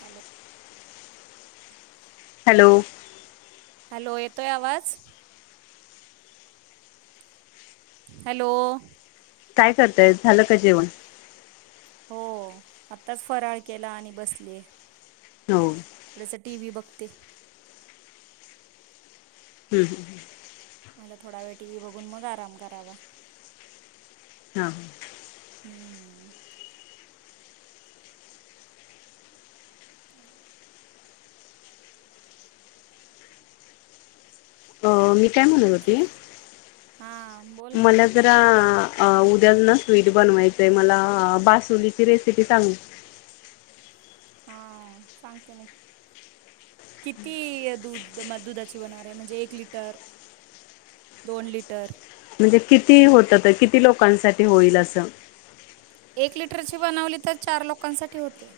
Hello. Hello. Hello येतोय आवाज hello. काय करतायत, झालं का जेवण? हो आत्ताच फराळ केला आणि बसलीये. हो. थोडंसं टी व्ही बघते ह्म मला थोडा वेळ टी व्ही बघून मग आराम करावा. हां. हम्म. [inaudible] अ मी काय म्हणत होती, ठीक आहे हां बोल ना मला जरा उद्या ना स्वीट बनवायचंय मला, बासुंदीची रेसिपी सांग हा सांगते न किती दूध म दुधाची बनवणार हाय, म्हणजे एक लिटर दोन लिटर म्हणजे किती होतं, तर किती लोकांसाठी होईल असं? एक लिटरची बनवली तर चार लोकांसाठी होते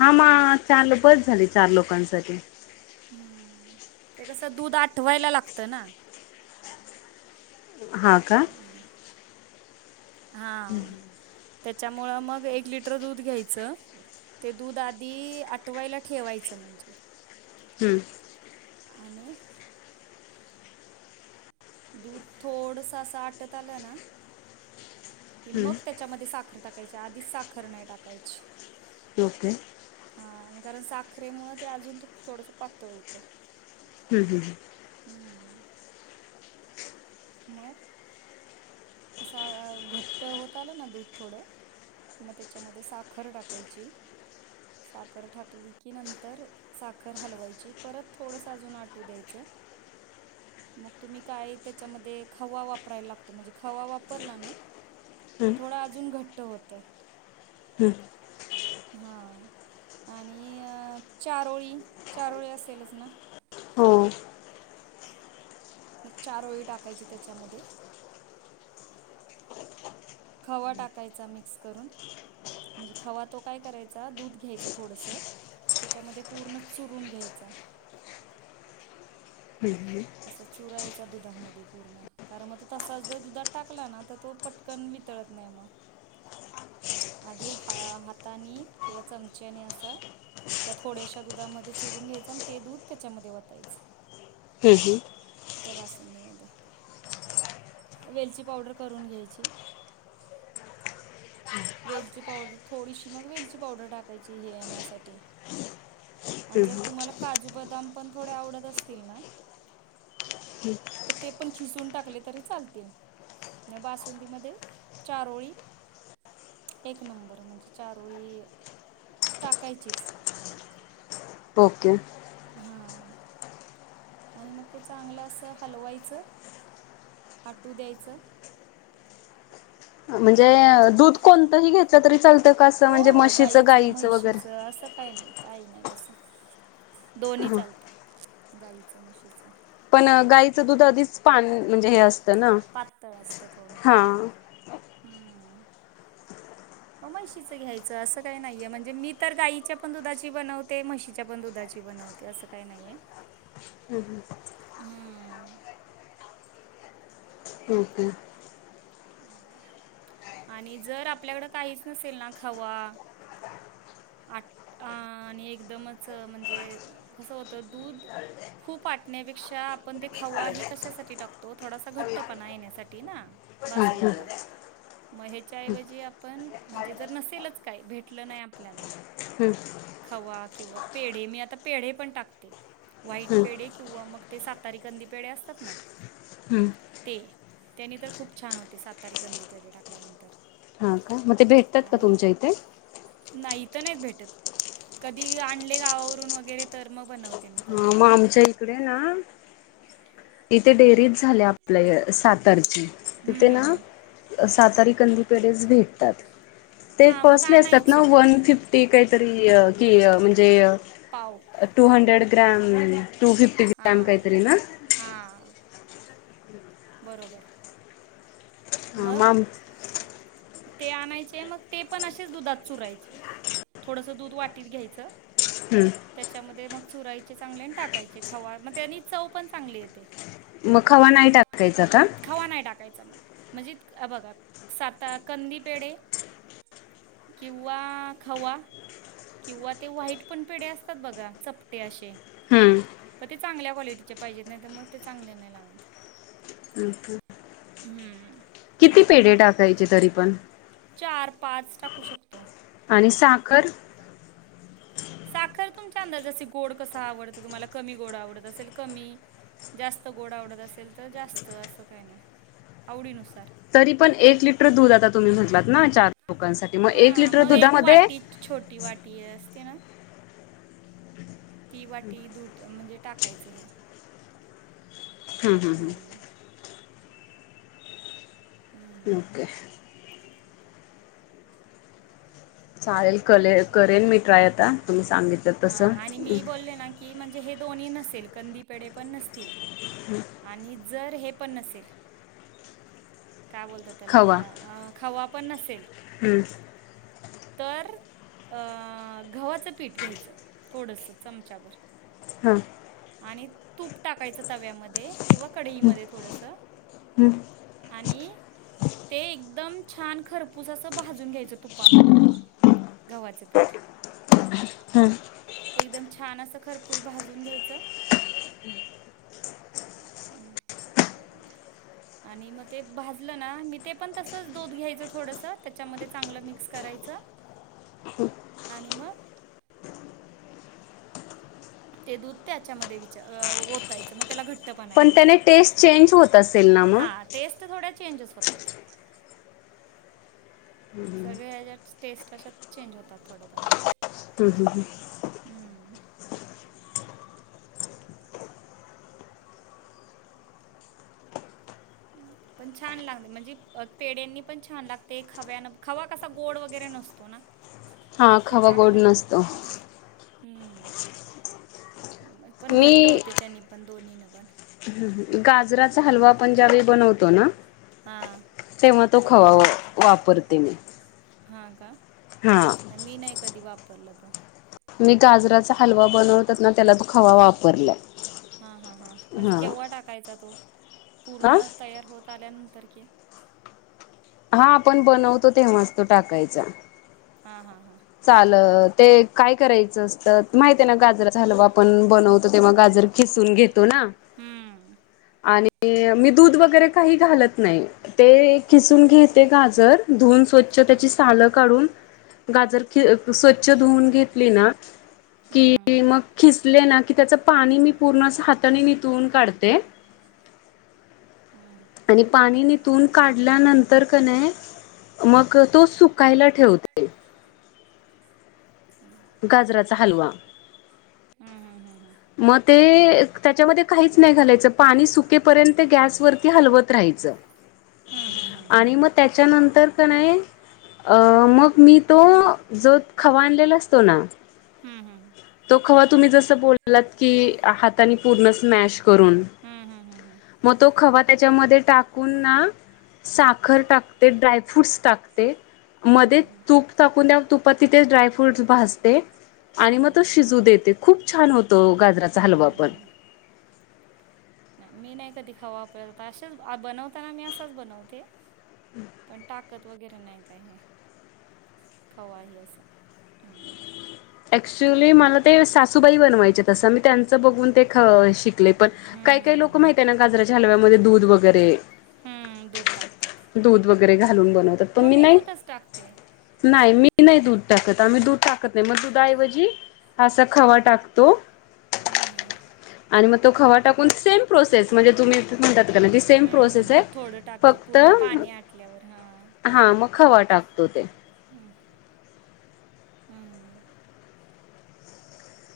हा मग चारला बस झाली चार लोकांसाठी. हं ते कसं दूध आठवायला लागतं ना. हा का हां त्याच्यामुळं मग एक लिटर दूध घ्यायचं. ते दूध आधी आठवायला ठेवायचं म्हणजे. हम्म आणि दूध थोडसं असं आटत आलं ना, की हं. मग त्या त्याच्यामध्ये साखर टाकायची आधीच साखर नाही टाकायची डोके हा कारण साखरेमुळं ते अजून थोडंसं पातळ होतं. हम्म हम्म. हम्म मग असा घट्ट होत आलं ना दूध थोडं मग त्याच्यामध्ये साखर टाकायची, साखर टाकली की नंतर साखर हलवायची, परत थोडंस अजून आटू द्यायचं. मग तुम्ही काय त्याच्यामध्ये खवा वापरायला लागतो, म्हणजे खवा वापरला ना, हं. की थोडा घट्ट होतं. हम् हा आणि चारोळी चारोळी असेलच ना? हो मग चारोळी टाकायची त्याच्यामध्ये. [inaudible] खवा टाकायचा मिक्स करून. म्हणजे खवा तो काय करायचा, दूध घ्यायचं थोडसं. त्याच्यामध्ये पूर्ण चुरून घ्यायच हं ह. अस चुरायचा दुधामध्ये पूर्ण कारण मग तो तसाच जर दुधात टाकला ना तर तो पट कन वितळत नाही मग. आधी ह हातानी किंवा चमच्यानी अस त्या थोड्याशा दुधामध्ये चुरून घ्यायचं आणि ते दूध त्याच्यामध्ये वतायचं. हम [unintelligible] त्या वेलची पावडर करून घ्यायचे. वेलची पावडर थोडीशी मग वेलची पावडर टाकायची हे येण्यासाठी. आणि जर तुम्हाला काजू बदाम पण थोडे आवडत असतील ना. ते पणखिसून टाकले तरी चालतील. बासुंदीमध्ये चारोळी. एक नंबर म्हणजे चारोळी टाकायचीच. ओके. हां आणि मग ते चांगलं असं हलवायचं.. आटू द्यायचं. म्हणजे ज दूध कोणतंही घेतलं तरी चालतं कासं हो म्हणजे हो मशीचं गाईचं गाईीचं वगैरे. म्हैशीचं असं काही नाही. काही नाही तसं दोन्ही हं. चालत गाईचं म्हशीचं. पण गाईचं दूध आधीच पान म्हणजे हे असताना पातळ असतं थोडं हा म म्हशीचं दुधाच्या घ्यायचं असं काही नाहीये म्हणजे मी तर गाईच्या पण दुधाची बनवते म्हशीच्या पण दुधाची. बनवते ते असं काही नाहीये. हम्म हम्म [unintelligible] हम्म ओके. आणि जर आपल्याकडं काहीच नसेल ना खावा. आट आ आणि एकदमच म्हणजे कसं होतं दूध. खूप आटण्यापेक्षा आपण ते खवाही थोडासा घट्टपणा येण्यासाठी ना. हम्म बासुंदीला. मग ह्याच्याऐवजी आपण म्हणजे जर नसेलच काही भेटलं नाही आपल्याला. हंम. खवा पेढे मी आता पेढे पण टाकते. वाईट हम्म पेढ किंवा मग ते सातारी कंदी पेढ असतात ना हम्म ते त्यांनी तर खूप छान होते सातारी गंदी पेढे टाकल्यानंतर हा मग ते भेटतात का आणि तुमच्या इथे. नाही इथं नाहीत भेटत. कधी आणले गावावरून वगैरे तर म बनवते मी. हा तेव्हा. मग आमचे. ईकडे ना इथे डेअरीच झाले आपल्या सातारची. हम्म तिथे ना हम्म हम्म. सातारी कंदी पेढेच भेटतात. ते हां मग कॉस्टली असतात ना आणायचे वन फिफ्टी काहीतरी कि म्हणजे पाव टू हां हंड्रेड ग्रॅम टू फिफ्ट. हां हा. बरोबर. मग? ते आणायचे मग ते पण असेच दुधात चुरायचे थोडसं दूध वाटीत घ्यायचं. हम. त्याच्यामध्ये मग चुरायचे चांगले आणि टाकायचे खवा मग त्यानी चव पण चांगली येते. मग खवा नाही टाकायचा आ. हवा नाही टाकायचा मग. म्हणजे हे बघा साता कंदी पेडे. किंवा खावा. किंवा ते वा्हाईट पण पेढ असतात बघा चपटे असे. हम्म त्यामुळे. ते चांगल्या क्वालिटीचे पाहिजेत नाही तर मग ते चांगले नाही लागणार. हम्म. किती पेढे टाकायचे तरी पण. चार पाच टाकू शकतो. आणि साखर. साखर तुमच्या अंदाज जस गोड कसा आवडते तुम्हाला कमी गोड आवडत असेल कमी जास्त गोड आवडत असेल तर जास्त असं काही नाही आवडीनुसार. तरी पण एक लिटर दूध आता तुम्ही म्हटलात ना चार लोकांसाठी मग एक हा लिटर मग एक दुधामध्ये वाटी छोटी वाटी असते ना. ती वाटी दूट म्हणजे टाकायचं हे. हम् हम् हम्. हम्म, हम्म. ओके. चालेल कले करेन मी ट्राय आता तुम्ही सा हा आणि मी बोलले ना की म्हणजे हे दोन्ही नसेल कंदी पेढ पण नसतील. आणि जर हे पण नसेल काय बोलत त्याला खवा आपल्या अ खावा पण नसेल. हम्म. तर. अ गव्हाचं पीठ घ्यायचं थोडस चमचाभर. हा. आणि तूप टाकायचं तव्यामध्ये किंवा कढईमध्ये थोडस. हम्म आणि ते एकदम छान खरपूस असं भाजून घ्यायचं तुपामध्ये. गव्हाचं पीठ. हम्म एकदम छान असं खरपूस भाजून घ्यायचं. [inaudible] आणि मग ते भाजलं ना मी ते पण तसंच दूध घ्यायचं थोडसं त्याच्यामध्ये चांगलं मिक्स करायचं. [inaudible] आणि मग ते दूध त्याच्यामध्ये विच उठायचं मग त्याला घट्टपणा पण येतो त्याने टेस्ट चेंज होत असेल ना मग. हां टेस्ट थोड्या ंजस होतात. सगळे्या ह्याच्यात टेस्ट अशात चेंज होतात थोड्या थोडे्या हम हम ह. हम्म. [inaudible] पण छान लागते म्हणजे पेड्यांनी पण छान लागते. खव्यान खवा कसा गोड वगैरे नसतो ना हा तो खावा गोड टाकला नसतो. हम्म म त्याने पण घट्ट मी होते त्यांनी पण दोन्ही न पण. गाजराचा हलवा आपण ज्यावेळी बनवतो ना. हा. तेव्हा तो खवा वापरते मी. हा का. हा. मी नाही कधी वापरला तो. मी गाजराचा हलवा बनवतात ना त्याला खवा वापरलाय. हा हा हां म्हणजे हा केव्हा टाकायचा तो हा पूर्ण तयार होत आल्यानंतर की हा आपण बनवतो तेव्हाच तो टाकायचा. हा हा हा. चाल ते काय करायचं असतं माहित आहे ना गजराचा हलवा आपण बनवतो तेव्हा गाजर. खिसून घेतो ना. हम्म. आणि मी दूध वगैरे काही घालत नाही. ते खिसून घेते गाजर धुून स्वच्छ त्याची सालं काढून. गाजर स्वच्छ धुवून घेतली ना की मध्ये मग. किसले ना की त्याचं पाणी मी पूर्ण असं हाताने निथळून काढते. हम. आणि पाणी निथून काढल्यानंतर कने. मग तो सुकायला ठेवते. हम्. गाजराचा हलवा. हम हम हम हम. मग ते त्याच्यामध्ये. काहीच नाही घालायचं पाणी सुकेपर्यंत गॅसवररती हलवत राहायचं. हा हा हा. आणि मग त्याच्यानंतर का मी तो. जो खवा आणलेला असतो ना तो खवा तुम्ही जस बोल. लात की हातानी पूर्ण स्मॅश करून. मग तो खवा त्याच्यामध्ये टाक. टाक साखर टाकते ड्रायफ्रूटस टाकते मध्ये तूप. ाकून द्या तुपात तिथे ड्राय फ्रूटस भासते आणि मग तो शिजू देते खूप छान होत. तो गाजराचा हलवा आपण. होतो नाही मी नाही कधी खावा वापरला असेच बनवताना मी. असाच बनवते पण टाक ताकद वगैरे नाही काय हे खवा अस. ऍक्च्युली मला ते सासूबाई बनवायचे तसं मी त्यांचं बघून ते ख शिक. पण हम्म काही काही लोक हम्म माहितय ना गजराच्या हलव्यामध्ये दूध वगैरे. [unintelligible] दूध वगैरे घालून बनवतात पण मग मी नाही दूधच टाकते नाही मी. ी नाही दूध टाकत आम्ही दूध टाकत नाही मग दुधाऐवजी असा खवा टाकतो. हम्म हम्. आणि मग तो खवा टाकून सेम प्रोसेस म्हणजे तुम्ही म्हण त सेम हम्म प्रोसेस आहे दूध थोडं टाकते फक्त. पूर्ण पाणी आटल्यावर हा हा मग खवा टाकतो ते. हम् हम्म.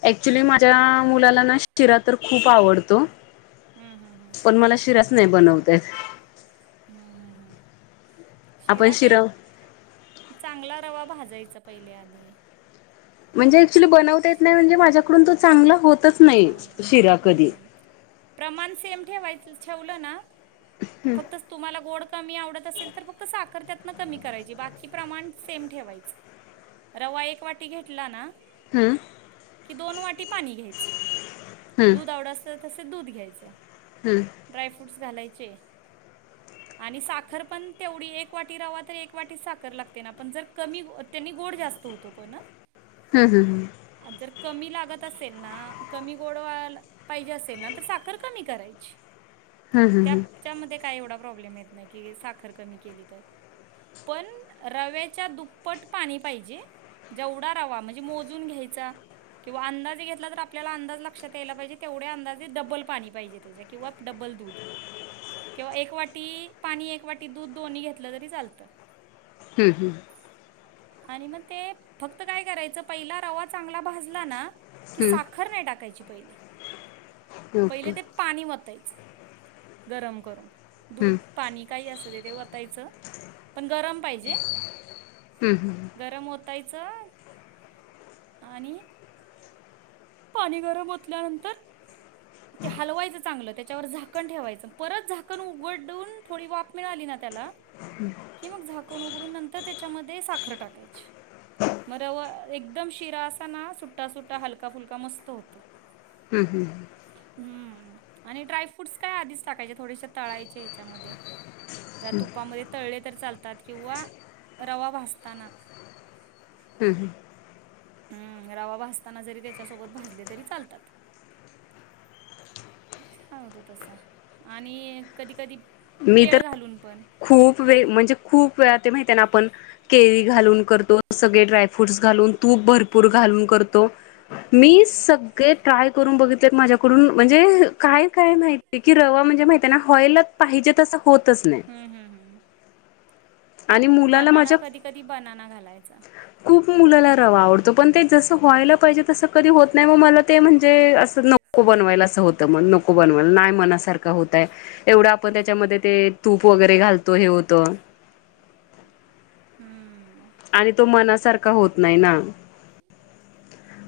ऍक्च्युली माझ्या मुलाला ना शिरा तर खूप आवडतो. हम्म हम्म हम्म पण मला शिरास नाही बनवतेत. हम्म हम्म हम्म शिरा काय चांगला रवा भाजायचा पहिले आधी. म्हणजे ऍक्च्युली बनवता येत नाही शिरा म्हणजे माझ्याकडून तो चांगला होतच नाही चांगला शिरा हम्म कधी. हम्म प्रमाण सेम ठेवायच ठेवलं ना फक्त. तुम्हाला गोड कमी आवडत असेल तर फक्त साखर त्यातन कमी करायची बाकी प्रमाण सेम ठेवायच. रवा एक वाटी घेतला ना हम्म की दोन वाटी पाणी घ्यायचं. हम्म दूध आवडत असत तसेच दूध घ्यायचं. हम्म. ड्रायफ्रूट्स घालायचे. [inaudible] आणि साखर पण तेवढी एक वाटी रवा तर एक वाटी साखर लागते ना पण जर कमी- त्यांनी गोड जास्त होतो पण ना, हम्म हम्म जर कमी लागत असेल ना. कमी गोड व्हायला पाहिजे असेल ना तर साखर कमी करायची हम्म हम्म त्या त्यांच्यामध्ये काही एवढा प्रॉब्लेम येत ना की साखर कमी केली तर. पण रव्याच्या दुप्पट पाणी पाहिजे. जेवढा रवा म्हणजे मोजून घ्यायचा किंवा अंदाजे घेतला तर, आपल्याला अंदाज लक्षात यायला पाहिजे तेवढ्या अंदाजे डबल पाणी पाहिजे किंवा डबल दुध. किंवा एक वाटी पाणी एक वाटी दूध दोन्ही घेतलं तरी चालतं. हम्म हम्म आणि मग ते फक्त काय करायचं पहिला रवा चांगला भाजला ना- की हम्म साखर नाही टाकायची पहिले पहिले ओके ते. पाणी ओतायच गरम करून. दूध हम्म पाणी काही अस ते ते वतायचं पण गरम पाहिजे. हम्म हम्. गरम ओतायचं आणि पाणी गरम आओतल्यानंतर. ते हलवायचं चांगलं त्यांच्यावर झाक, झाकण ठेवायचं. परत झाकण उघडडुन थोडी वाफ मिळाली ना त्याला [unintelligible] कि मग झाकण उघडून नंतर त्याच्यामध्ये साखर टाकायची. मर रवा एकदम शिरा असा ना सुट्टा सुट्टा हलका फुलका मस्त होतो. हम्म हम्म हम्म आणि ड्रायफ्रूटस काय आधीच टाकायचे थोडेश तळायचे ह्याच्यामध्ये. त्या तुपामध्ये तळले तर चालतात किंवा रवा भासताना. हम् हं हम्म रवा भाजताना जरी त्याच्यासोबत भाजले तरी चालतातं. छान होतो तसा आणि कधी कधी मी तर केळ घालून पण खूप वेळ म्हणजे खूप ते माहिती आहे ना आपण केळी घालून करतो. सगळे ड्रायफ्रूट्स घालून तूप भरपूर घालून करतो. मी सगळे ट्राय करून बघितले माझ्याकडून म्हणजे काय काय माहिती की रवा म्हणजे माहित आहे ना हो्हालच पाहिजे तसं. होतच नाही. हम्म हम्म हम्म आणि नाही मुलाला बनाना माझ्या कधी कधी बनाना घालायचा. खूप मुलाला रवा आवडतो पण ते जसं व्हायला पाहिजे तसं कधी होत नाही मग मला ते म्हणजे असं नको बनवायला असं होतं, मग नको बनवायला नाही मनासारखं होतय एवढा, मग त्याच्यामध्ये ते तूप वगैरे घालतो हे होतं. हम्म आणि तो मनासारखा होत नाही ना,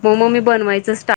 मग मग मी बनवायचं टा-